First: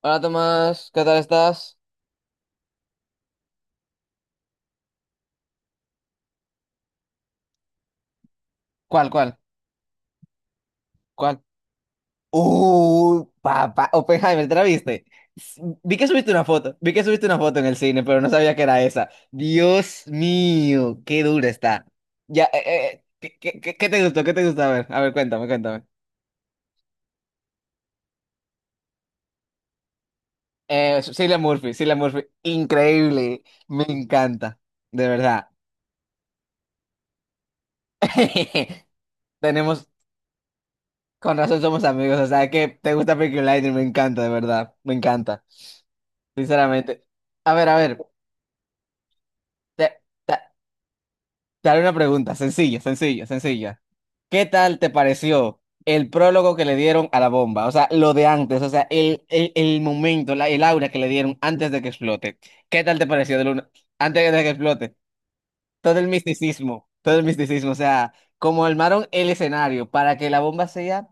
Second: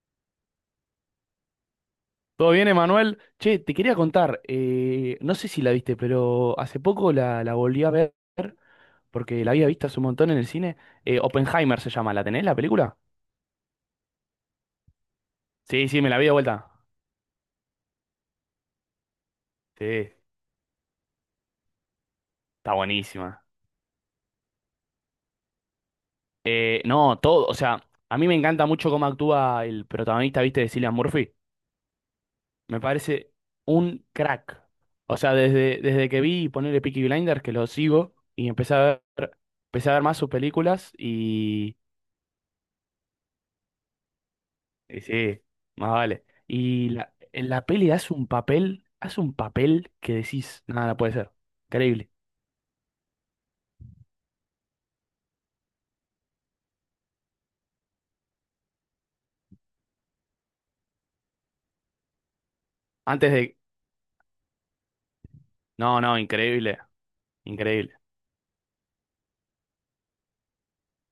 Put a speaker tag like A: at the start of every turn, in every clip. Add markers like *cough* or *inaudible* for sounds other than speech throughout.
A: Hola Tomás, ¿qué tal estás?
B: ¿Todo bien, Emanuel? Che, te quería contar, no sé si la viste, pero hace poco la volví a ver,
A: ¿Cuál, cuál?
B: porque la había visto hace un montón en el cine.
A: ¿Cuál?
B: Oppenheimer se llama, ¿la tenés la película?
A: Papá, Oppenheimer, ¿te la viste? S-
B: Sí,
A: Vi
B: sí,
A: que
B: me la vi de
A: subiste una
B: vuelta.
A: foto, vi que subiste una foto en el cine, pero no sabía que era esa.
B: Sí,
A: Dios
B: está
A: mío, qué dura está. Ya, ¿qué,
B: buenísima.
A: qué, qué- qué te gustó? ¿Qué te gustó? A ver, cuéntame, cuéntame.
B: No, todo, o sea, a mí me encanta mucho cómo actúa el protagonista, ¿viste? De Cillian Murphy.
A: Cillian Murphy, Cillian Murphy,
B: Me parece
A: increíble, me
B: un
A: encanta,
B: crack.
A: de
B: O sea,
A: verdad.
B: desde que vi ponerle Peaky Blinders, que lo sigo, y
A: *laughs* Tenemos,
B: empecé a ver más sus películas.
A: con razón somos amigos, o sea que te gusta Peaky Blinders, me encanta, de verdad, me
B: Y sí,
A: encanta,
B: más vale. Y
A: sinceramente.
B: en
A: A
B: la
A: ver, a
B: peli
A: ver.
B: hace un
A: Te,
B: papel que
A: te-
B: decís, nada, no puede ser.
A: te haré una
B: Increíble.
A: pregunta, sencilla, sencilla, sencilla. ¿Qué tal te pareció el prólogo que le dieron a la bomba? O sea, lo de antes, o sea, el momento, el aura que le dieron antes de que explote. ¿Qué tal te
B: Antes
A: pareció
B: de...
A: antes de que explote?
B: No, no, increíble,
A: Todo el misticismo, o
B: increíble.
A: sea, cómo armaron el escenario para que la bomba sea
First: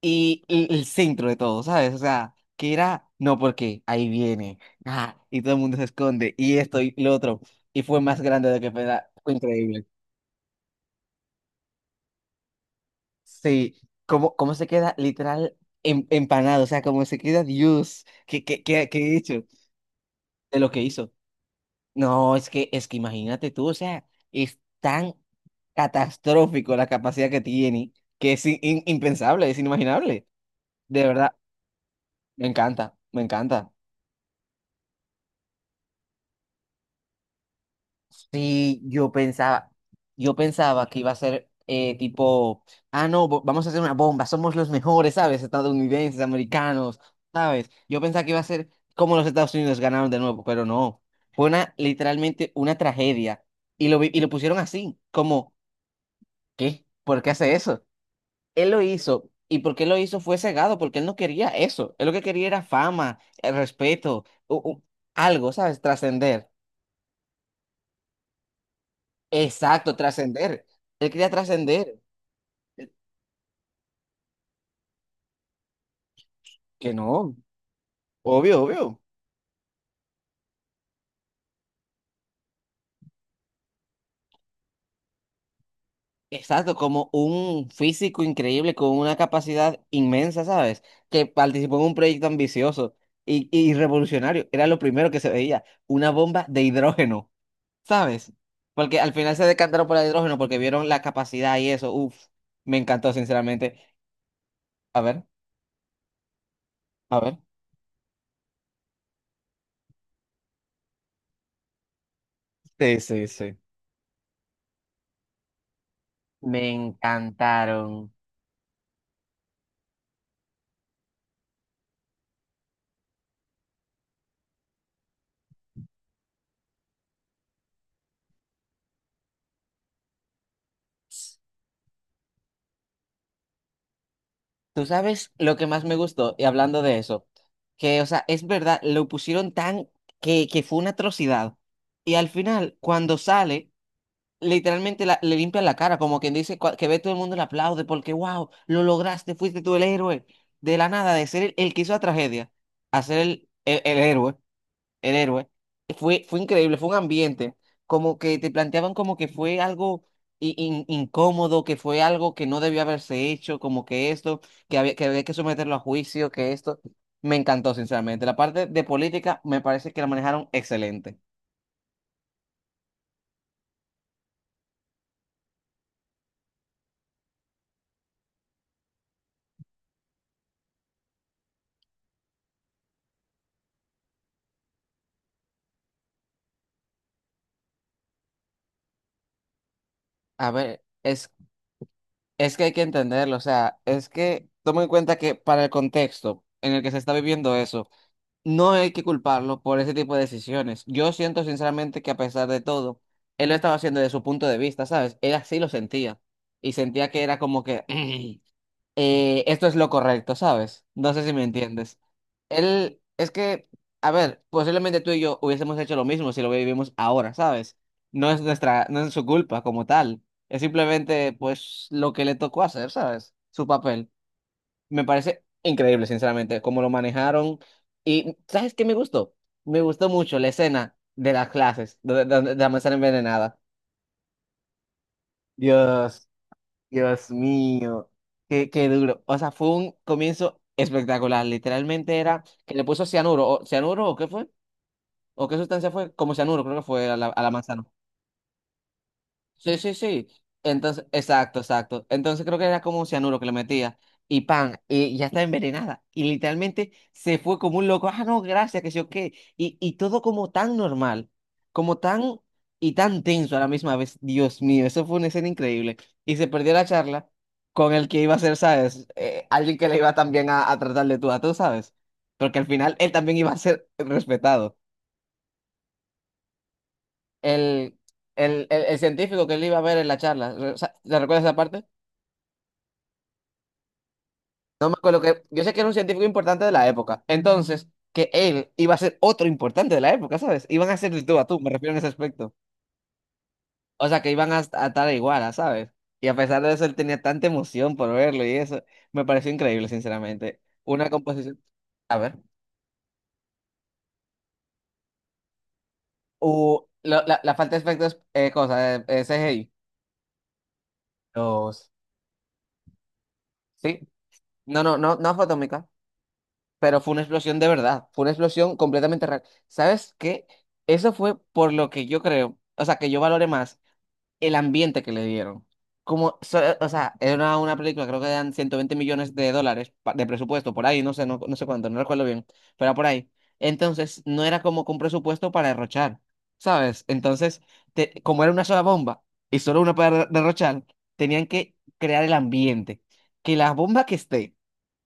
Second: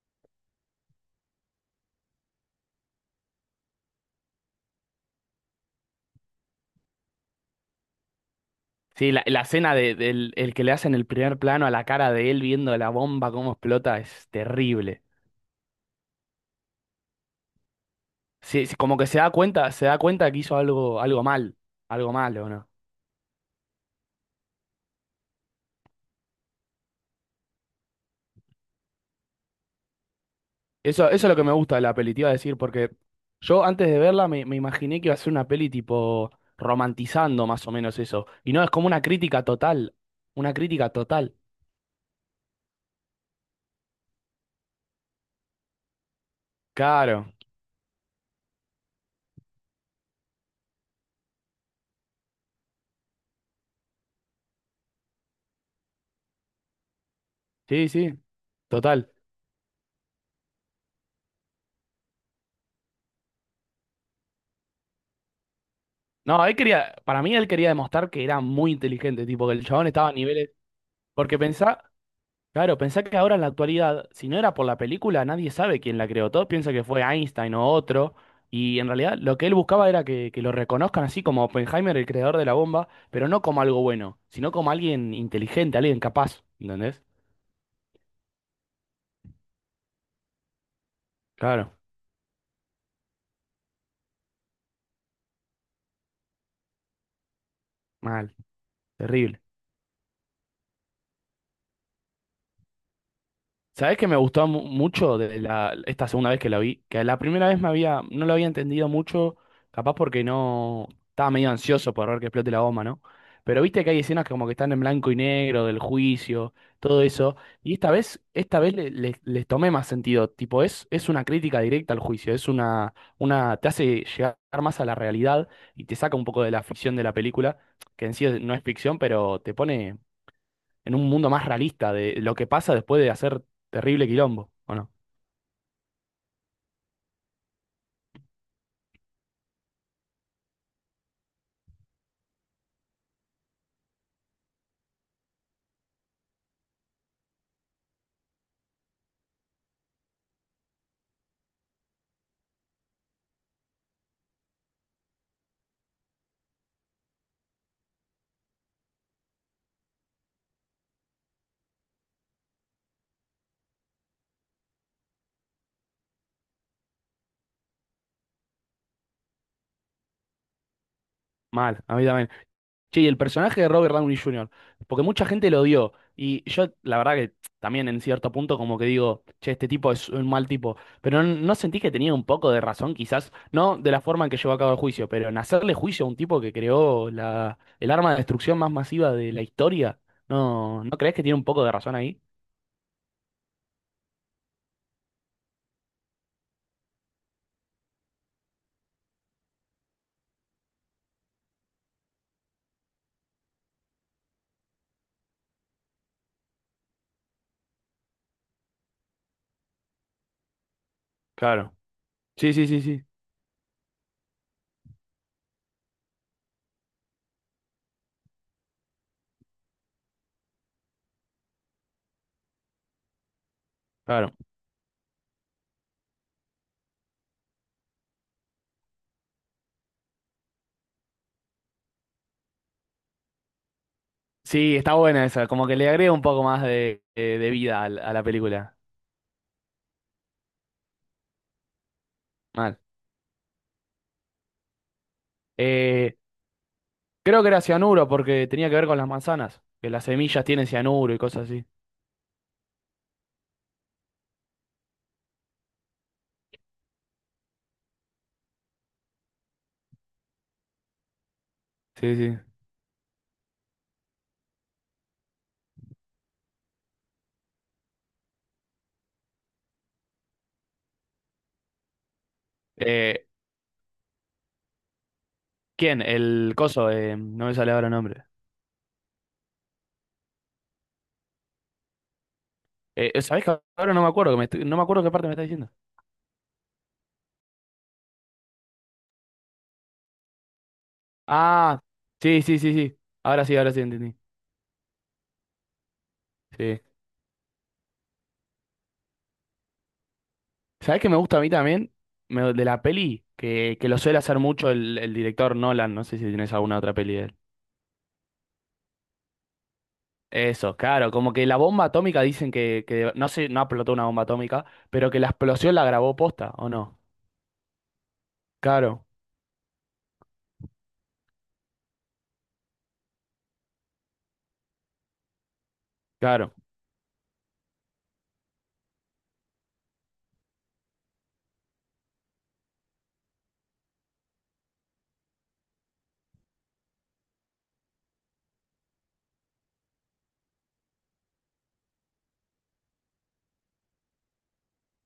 A: y el centro de todo, ¿sabes? O sea, que era, no, porque ahí viene, ah, y todo el mundo se esconde, y esto y lo otro, y fue más grande de lo que
B: Sí,
A: fue,
B: la
A: increíble.
B: del el que le hacen el primer plano a la cara de él viendo la bomba cómo
A: Sí,
B: explota es
A: ¿cómo se queda
B: terrible.
A: literal empanado? O sea, cómo se queda Dios. ¿Qué, qué,
B: Sí, sí,
A: qué,
B: como que
A: qué he hecho
B: se da cuenta que hizo
A: de lo que
B: algo,
A: hizo?
B: algo mal, algo
A: No,
B: malo,
A: es que,
B: no.
A: es que imagínate tú, o sea, es tan catastrófico la capacidad que tiene que es impensable, es inimaginable. De
B: Eso, eso es
A: verdad,
B: lo que me gusta de la peli, te iba a
A: me
B: decir,
A: encanta,
B: porque
A: me
B: yo
A: encanta.
B: antes de verla me imaginé que iba a ser una peli tipo romantizando más o menos eso. Y no, es
A: Sí,
B: como una
A: yo
B: crítica
A: pensaba,
B: total.
A: yo
B: Una
A: pensaba
B: crítica
A: que iba a
B: total.
A: ser tipo, ah, no, vamos a hacer una bomba, somos los mejores, ¿sabes? Estadounidenses, americanos,
B: Claro.
A: ¿sabes? Yo pensaba que iba a ser como los Estados Unidos ganaron de nuevo, pero no. Literalmente una tragedia. Y lo pusieron así, como, ¿qué? ¿Por qué hace eso?
B: Sí, sí,
A: Él lo
B: total.
A: hizo, y porque él lo hizo fue cegado, porque él no quería eso. Él lo que quería era fama, respeto, algo, ¿sabes?
B: No,
A: Trascender.
B: él quería, para mí él quería demostrar que era muy inteligente, tipo que el chabón
A: Exacto,
B: estaba a niveles.
A: trascender. Él quería
B: Porque pensá,
A: trascender.
B: claro, pensá que ahora en la actualidad, si no era por la película, nadie sabe quién la creó. Todos piensan que
A: Que
B: fue
A: no,
B: Einstein o otro.
A: obvio,
B: Y en
A: obvio.
B: realidad lo que él buscaba era que lo reconozcan así como Oppenheimer, el creador de la bomba, pero no como algo bueno, sino como alguien inteligente, alguien capaz.
A: Exacto,
B: ¿Entendés?
A: como un físico increíble con una capacidad inmensa, ¿sabes? Que
B: Claro,
A: participó en un proyecto ambicioso y revolucionario. Era lo primero que se veía, una bomba de hidrógeno, ¿sabes?
B: mal,
A: Porque al final
B: terrible.
A: se decantaron por el hidrógeno porque vieron la capacidad y eso. Uf, me encantó, sinceramente.
B: ¿Sabés que me gustó
A: A
B: mucho
A: ver,
B: de la, esta segunda vez que la vi? Que la
A: a ver.
B: primera vez me había, no lo había entendido mucho, capaz porque no estaba medio ansioso por ver que explote la bomba,
A: Sí,
B: ¿no?
A: sí, sí.
B: Pero viste que hay escenas que como que están en blanco y negro, del juicio,
A: Me
B: todo eso. Y
A: encantaron.
B: esta vez les tomé más sentido. Tipo, es una crítica directa al juicio, es una, te hace llegar más a la realidad y te saca un poco de la ficción de la película, que en sí no es ficción, pero te pone en un mundo más realista de lo que pasa después de hacer terrible quilombo, ¿o
A: Tú
B: no?
A: sabes lo que más me gustó, y hablando de eso, que, o sea, es verdad, lo pusieron tan que fue una atrocidad. Y al final, cuando sale, literalmente le limpian la cara, como quien dice que ve todo el mundo y le aplaude, porque, wow, lo lograste, fuiste tú el héroe. De la nada, de ser el que hizo la tragedia, a ser el héroe, fue increíble, fue un ambiente, como que te planteaban como que fue algo incómodo, que fue algo que no debió haberse hecho, como que esto, que había que someterlo a juicio, que esto. Me encantó, sinceramente. La parte de política me parece que la manejaron excelente.
B: Mal, a mí también. Che, y el personaje de Robert Downey Jr., porque mucha gente lo odió, y yo la verdad que también en cierto punto como que digo, che, este tipo es un mal tipo, pero no, no sentí que tenía un poco de razón, quizás, no de la forma en que llevó a cabo el juicio, pero en hacerle juicio a un tipo que creó el arma de destrucción más masiva de la historia,
A: A ver,
B: ¿no, no crees que
A: es,
B: tiene un poco de razón ahí?
A: es que hay que entenderlo, o sea, es que toma en cuenta que para el contexto en el que se está viviendo eso. No hay que culparlo por ese tipo de decisiones. Yo siento sinceramente que a pesar de todo, él lo estaba haciendo desde su punto de vista, ¿sabes? Él así lo sentía y sentía que era como que *clears throat* esto es lo correcto, ¿sabes? No sé si me
B: Claro.
A: entiendes.
B: Sí, sí, sí,
A: Él,
B: sí.
A: es que, a ver, posiblemente tú y yo hubiésemos hecho lo mismo si lo vivimos ahora, ¿sabes? No es su culpa como tal. Es simplemente, pues, lo que le tocó hacer, ¿sabes? Su papel.
B: Claro.
A: Me parece increíble, sinceramente, cómo lo manejaron. Y, ¿sabes qué me gustó? Me gustó mucho la escena de las clases, donde la manzana envenenada.
B: Sí, está buena esa, como que le agrega un
A: Dios,
B: poco más de,
A: Dios
B: de vida
A: mío,
B: a la
A: qué,
B: película.
A: qué duro. O sea, fue un comienzo espectacular. Literalmente era que
B: Mal.
A: le puso cianuro, o, cianuro, ¿o qué fue? ¿O qué sustancia fue?
B: Eh,
A: Como cianuro, creo que fue a la,
B: Creo
A: a
B: que
A: la
B: era
A: manzana.
B: cianuro porque tenía que ver con las manzanas,
A: Sí,
B: que
A: sí,
B: las
A: sí.
B: semillas tienen
A: Entonces,
B: cianuro y cosas
A: exacto,
B: así.
A: exacto. Entonces creo que era como un cianuro que le metía. Y pan, y ya está envenenada. Y literalmente se fue como un loco. Ah, no, gracias, que sé yo qué. Y todo como tan normal, como
B: Sí,
A: tan
B: sí.
A: y tan tenso a la misma vez. Dios mío, eso fue una escena increíble. Y se perdió la charla con el que iba a ser, ¿sabes? Alguien que le iba también a tratar de tú a tú, ¿sabes? Porque al final él
B: Eh,
A: también iba a ser respetado.
B: ¿Quién? El coso, no me sale ahora el
A: El,
B: nombre.
A: el científico que él iba a ver en la charla, ¿te recuerdas esa parte?
B: ¿Sabés que ahora no me acuerdo? Que no me
A: No me
B: acuerdo qué
A: acuerdo
B: parte me está
A: que. Yo
B: diciendo.
A: sé que era un científico importante de la época. Entonces, que él iba a ser otro importante de la época, ¿sabes? Iban a ser de tú a tú, me
B: Ah,
A: refiero en ese
B: sí,
A: aspecto.
B: sí, sí, sí. Ahora sí, ahora sí
A: O
B: entendí.
A: sea, que iban a estar igual, a, ¿sabes? Y a pesar de
B: Sí.
A: eso, él tenía tanta emoción por verlo y eso. Me pareció increíble, sinceramente.
B: ¿Sabés
A: Una
B: qué me gusta a mí
A: composición.
B: también?
A: A ver.
B: De la peli, que lo suele hacer mucho el director Nolan, no sé si tienes alguna
A: Uh,
B: otra peli de
A: lo-
B: él.
A: la, la falta de efectos, cosa, CGI.
B: Eso, claro, como que la bomba
A: Los.
B: atómica dicen que no sé, no explotó
A: Sí.
B: una bomba atómica,
A: No, no,
B: pero
A: no,
B: que la
A: no fue
B: explosión la
A: atómica.
B: grabó posta, ¿o no?
A: Pero fue una explosión de verdad. Fue una explosión
B: Claro,
A: completamente real. ¿Sabes qué? Eso fue por lo que yo creo. O sea, que yo valore más el ambiente que le dieron.
B: claro,
A: O sea, era una película, creo que eran 120 millones de dólares de presupuesto, por ahí, no sé, no sé cuánto, no recuerdo bien, pero por ahí. Entonces, no era como con presupuesto para derrochar, ¿sabes? Entonces, como era una sola bomba y solo una para derrochar, tenían que crear el ambiente. Que la bomba que esté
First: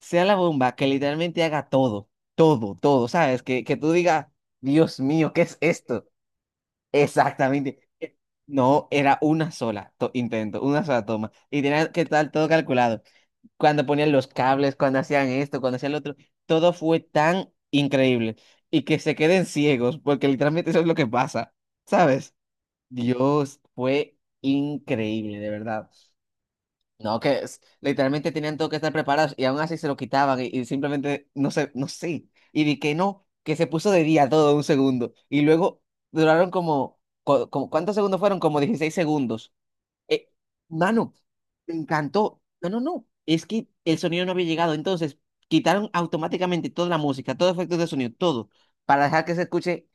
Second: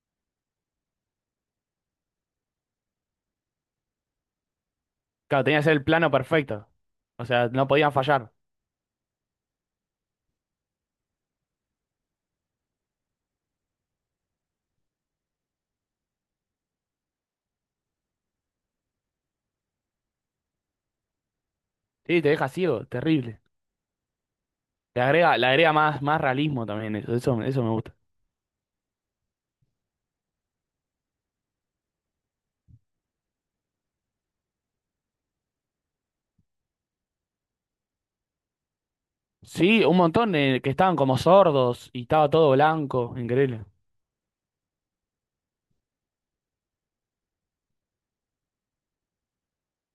A: sea la bomba que literalmente haga todo, todo, todo, ¿sabes? Que tú digas, Dios mío, ¿qué
B: claro,
A: es
B: tenía que ser el
A: esto?
B: plano perfecto, o sea, no
A: Exactamente.
B: podían fallar.
A: No, era una sola intento, una sola toma. Y tenía que estar todo calculado. Cuando ponían los cables, cuando hacían esto, cuando hacían lo otro, todo fue tan increíble. Y que se queden ciegos, porque literalmente eso es lo que pasa.
B: Sí, te
A: ¿Sabes?
B: deja ciego, terrible.
A: Dios, fue increíble,
B: Le
A: de
B: agrega
A: verdad.
B: más, más realismo también, eso,
A: No, que
B: eso, eso me gusta.
A: literalmente tenían todo que estar preparados y aún así se lo quitaban y simplemente no sé, no sé. Y vi que no, que se puso de día todo un segundo. Y luego duraron como, como ¿cuántos segundos fueron? Como 16 segundos.
B: Sí, un
A: Eh,
B: montón de, que estaban
A: mano,
B: como
A: me
B: sordos y estaba
A: encantó.
B: todo
A: No, no, no.
B: blanco,
A: Es
B: increíble.
A: que el sonido no había llegado. Entonces quitaron automáticamente toda la música, todos los efectos de sonido, todo, para dejar que se escuche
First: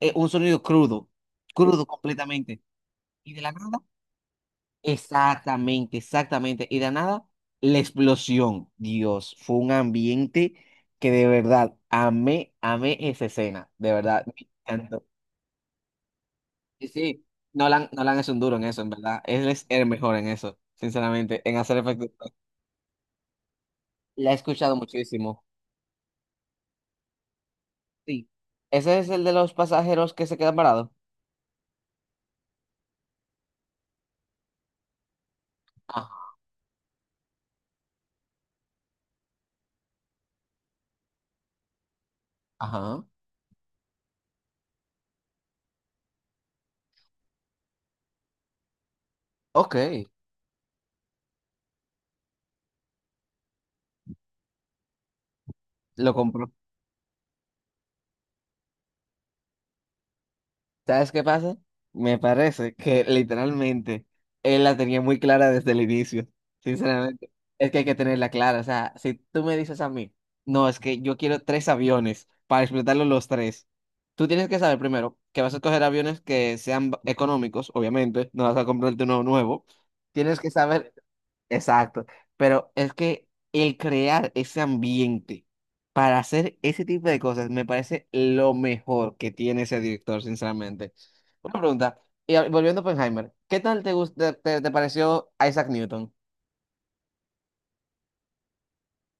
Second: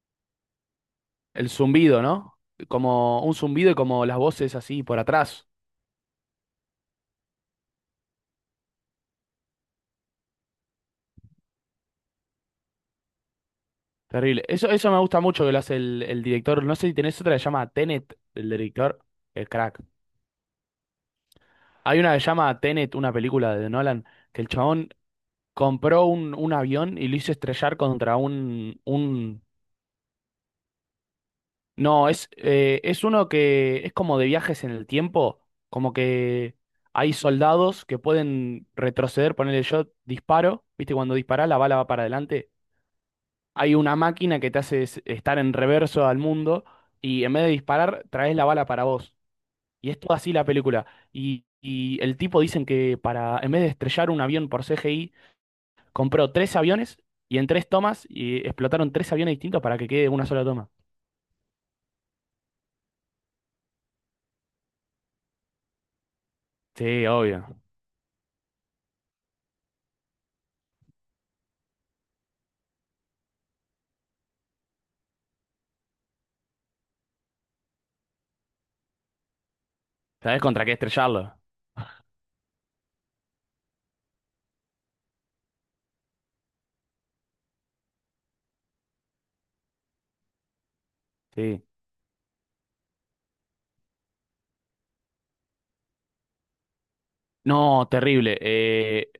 A: un sonido crudo,
B: El
A: crudo
B: zumbido, ¿no?
A: completamente.
B: Como
A: Y
B: un
A: de la
B: zumbido y
A: nada.
B: como las voces así por atrás.
A: Exactamente, exactamente. Y de nada, la explosión. Dios, fue un ambiente que de verdad amé, amé esa escena. De verdad, me
B: Terrible. Eso me
A: encantó.
B: gusta mucho que lo hace el director. No sé
A: Sí,
B: si tenés
A: sí,
B: otra que se llama
A: Nolan,
B: Tenet,
A: Nolan es un
B: el
A: duro en eso, en
B: director.
A: verdad. Él
B: El
A: es
B: crack.
A: el mejor en eso, sinceramente, en hacer
B: Hay
A: efectos.
B: una que se llama Tenet, una película de Nolan,
A: La he
B: que el
A: escuchado
B: chabón
A: muchísimo.
B: compró un avión y lo hizo estrellar contra
A: Sí. Ese es el de
B: un...
A: los pasajeros que se quedan parados.
B: No, es uno que es como de viajes en el tiempo, como
A: Ajá.
B: que hay soldados que pueden retroceder, ponerle yo disparo, ¿viste? Cuando disparás la bala va para adelante
A: Ajá.
B: hay una máquina que te hace estar en reverso al mundo y en vez de disparar, traes la bala para vos.
A: Ok.
B: Y es toda así la película. Y el tipo dicen que para, en vez de estrellar un avión por CGI,
A: Lo
B: compró
A: compró.
B: tres aviones y en tres tomas y explotaron tres aviones distintos para que quede una sola toma.
A: ¿Sabes qué pasa? Me parece que literalmente él la tenía muy clara desde el inicio,
B: Sí,
A: sinceramente.
B: obvio.
A: Es que hay que tenerla clara. O sea, si tú me dices a mí, no, es que yo quiero tres aviones para explotarlos los tres, tú tienes que saber primero que vas a coger aviones que sean económicos, obviamente, no vas a comprarte uno nuevo. Tienes
B: ¿Sabés
A: que
B: contra qué
A: saber.
B: estrellarlo?
A: Exacto, pero es que el crear ese ambiente para hacer ese tipo de cosas me parece lo mejor que tiene ese director, sinceramente. Una
B: Sí.
A: pregunta, y volviendo a Oppenheimer, ¿qué tal te pareció Isaac Newton?
B: No, terrible.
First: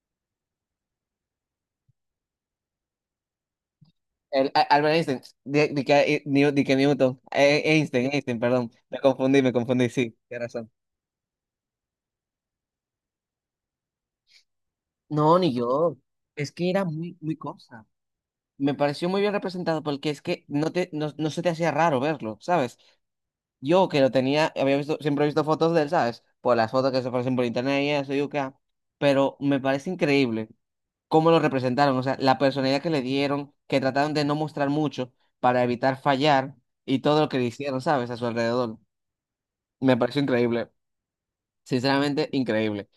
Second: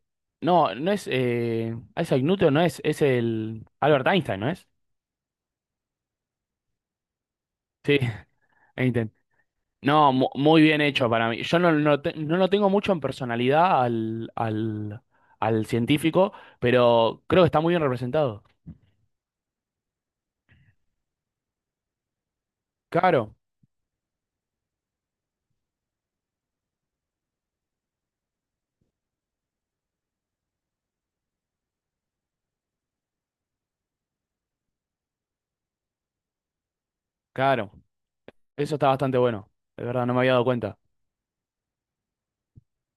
B: No, no es Isaac Newton, no es, es el Albert Einstein, ¿no
A: El, a-
B: es?
A: Albert Einstein, di que Newton,
B: Sí,
A: Einstein, Einstein, perdón,
B: *laughs* Einstein.
A: me confundí,
B: No,
A: sí, tienes
B: muy
A: razón.
B: bien hecho para mí. Yo no, no, no lo tengo mucho en personalidad al,
A: No, ni
B: al
A: yo.
B: científico,
A: Es que era muy,
B: pero
A: muy
B: creo que está muy bien
A: cosa.
B: representado.
A: Me pareció muy bien representado porque es que no se te hacía raro verlo, ¿sabes?
B: Claro,
A: Yo que lo tenía, había visto, siempre he visto fotos de él, ¿sabes? Por las fotos que se aparecen por internet y eso, y acá. Pero me parece increíble cómo lo representaron, o sea, la personalidad que le dieron, que trataron de no mostrar mucho para evitar fallar y todo lo que le
B: claro.
A: hicieron, ¿sabes? A su
B: Eso
A: alrededor.
B: está bastante bueno. De
A: Me
B: verdad, no me
A: pareció
B: había dado
A: increíble,
B: cuenta.
A: sinceramente increíble.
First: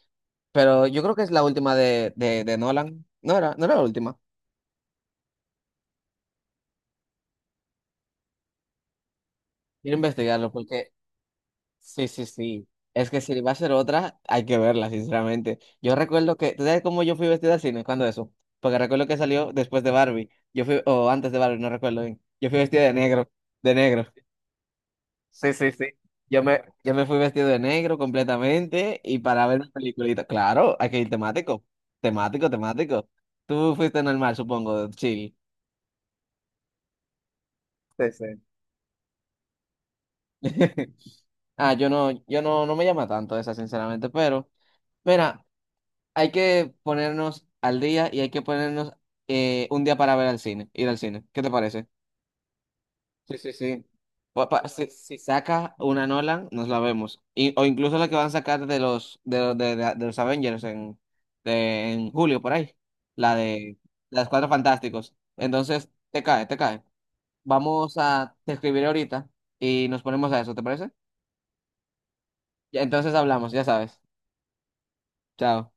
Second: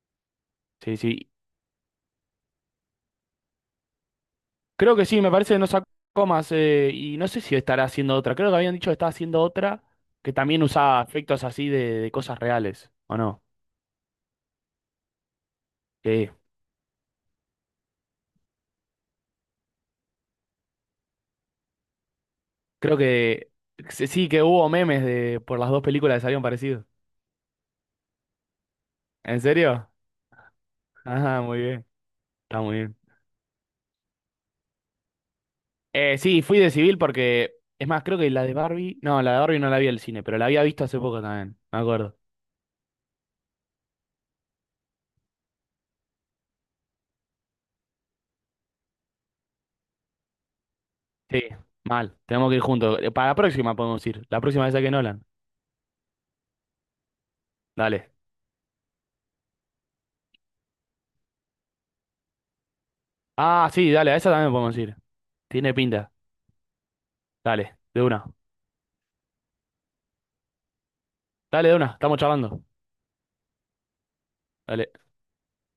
A: Pero
B: Sí,
A: yo creo que
B: sí.
A: es la última de Nolan. No era la última.
B: Creo que sí, me parece que no sacó más. Y no sé si estará haciendo otra. Creo que habían dicho que estaba haciendo otra
A: Quiero
B: que
A: investigarlo
B: también
A: porque.
B: usaba efectos así
A: Sí,
B: de
A: sí,
B: cosas
A: sí.
B: reales,
A: Es
B: ¿o
A: que si
B: no?
A: va a ser otra, hay que verla, sinceramente. Yo
B: Sí.
A: recuerdo que, ¿tú sabes cómo yo fui vestida al cine? ¿Cuándo eso? Porque recuerdo que salió después de Barbie. Yo fui, o antes de Barbie, no recuerdo bien. Yo fui vestida de
B: Creo
A: negro,
B: que
A: de negro.
B: sí, sí, que hubo memes de,
A: Sí,
B: por las
A: sí,
B: dos
A: sí.
B: películas que
A: Yo
B: salieron
A: me,
B: parecidos.
A: yo me fui vestido de negro completamente y
B: ¿En
A: para ver una
B: serio?
A: peliculita. Claro, hay que ir
B: Ajá, muy
A: temático.
B: bien.
A: Temático,
B: Está muy bien.
A: temático. Tú fuiste normal, supongo, de chill.
B: Sí, fui de civil porque, es más,
A: Sí,
B: creo
A: sí.
B: que la de Barbie, no, la de Barbie no la vi al cine, pero la había visto
A: *laughs*
B: hace poco también,
A: Ah,
B: me
A: yo no,
B: acuerdo.
A: yo no, no me llama tanto esa, sinceramente, pero mira. Hay que ponernos al día y hay que ponernos un día para ver al cine, ir al cine. ¿Qué
B: Sí,
A: te parece?
B: mal, tenemos que ir juntos. Para la
A: Sí, sí,
B: próxima
A: sí.
B: podemos ir, la
A: Pa- pa-
B: próxima esa
A: si,
B: que
A: si
B: Nolan.
A: saca una Nolan, nos la vemos. O incluso la
B: Dale.
A: que van a sacar de los Avengers en julio, por ahí. La
B: Ah,
A: de
B: sí, dale, a
A: las
B: esa
A: Cuatro
B: también podemos ir.
A: Fantásticos.
B: Tiene
A: Entonces,
B: pinta.
A: te cae, te cae.
B: Dale,
A: Vamos
B: de una.
A: a te escribiré ahorita y nos ponemos a eso, ¿te parece?
B: Dale, de una, estamos charlando.
A: Ya, entonces hablamos, ya sabes.
B: Dale.
A: Chao.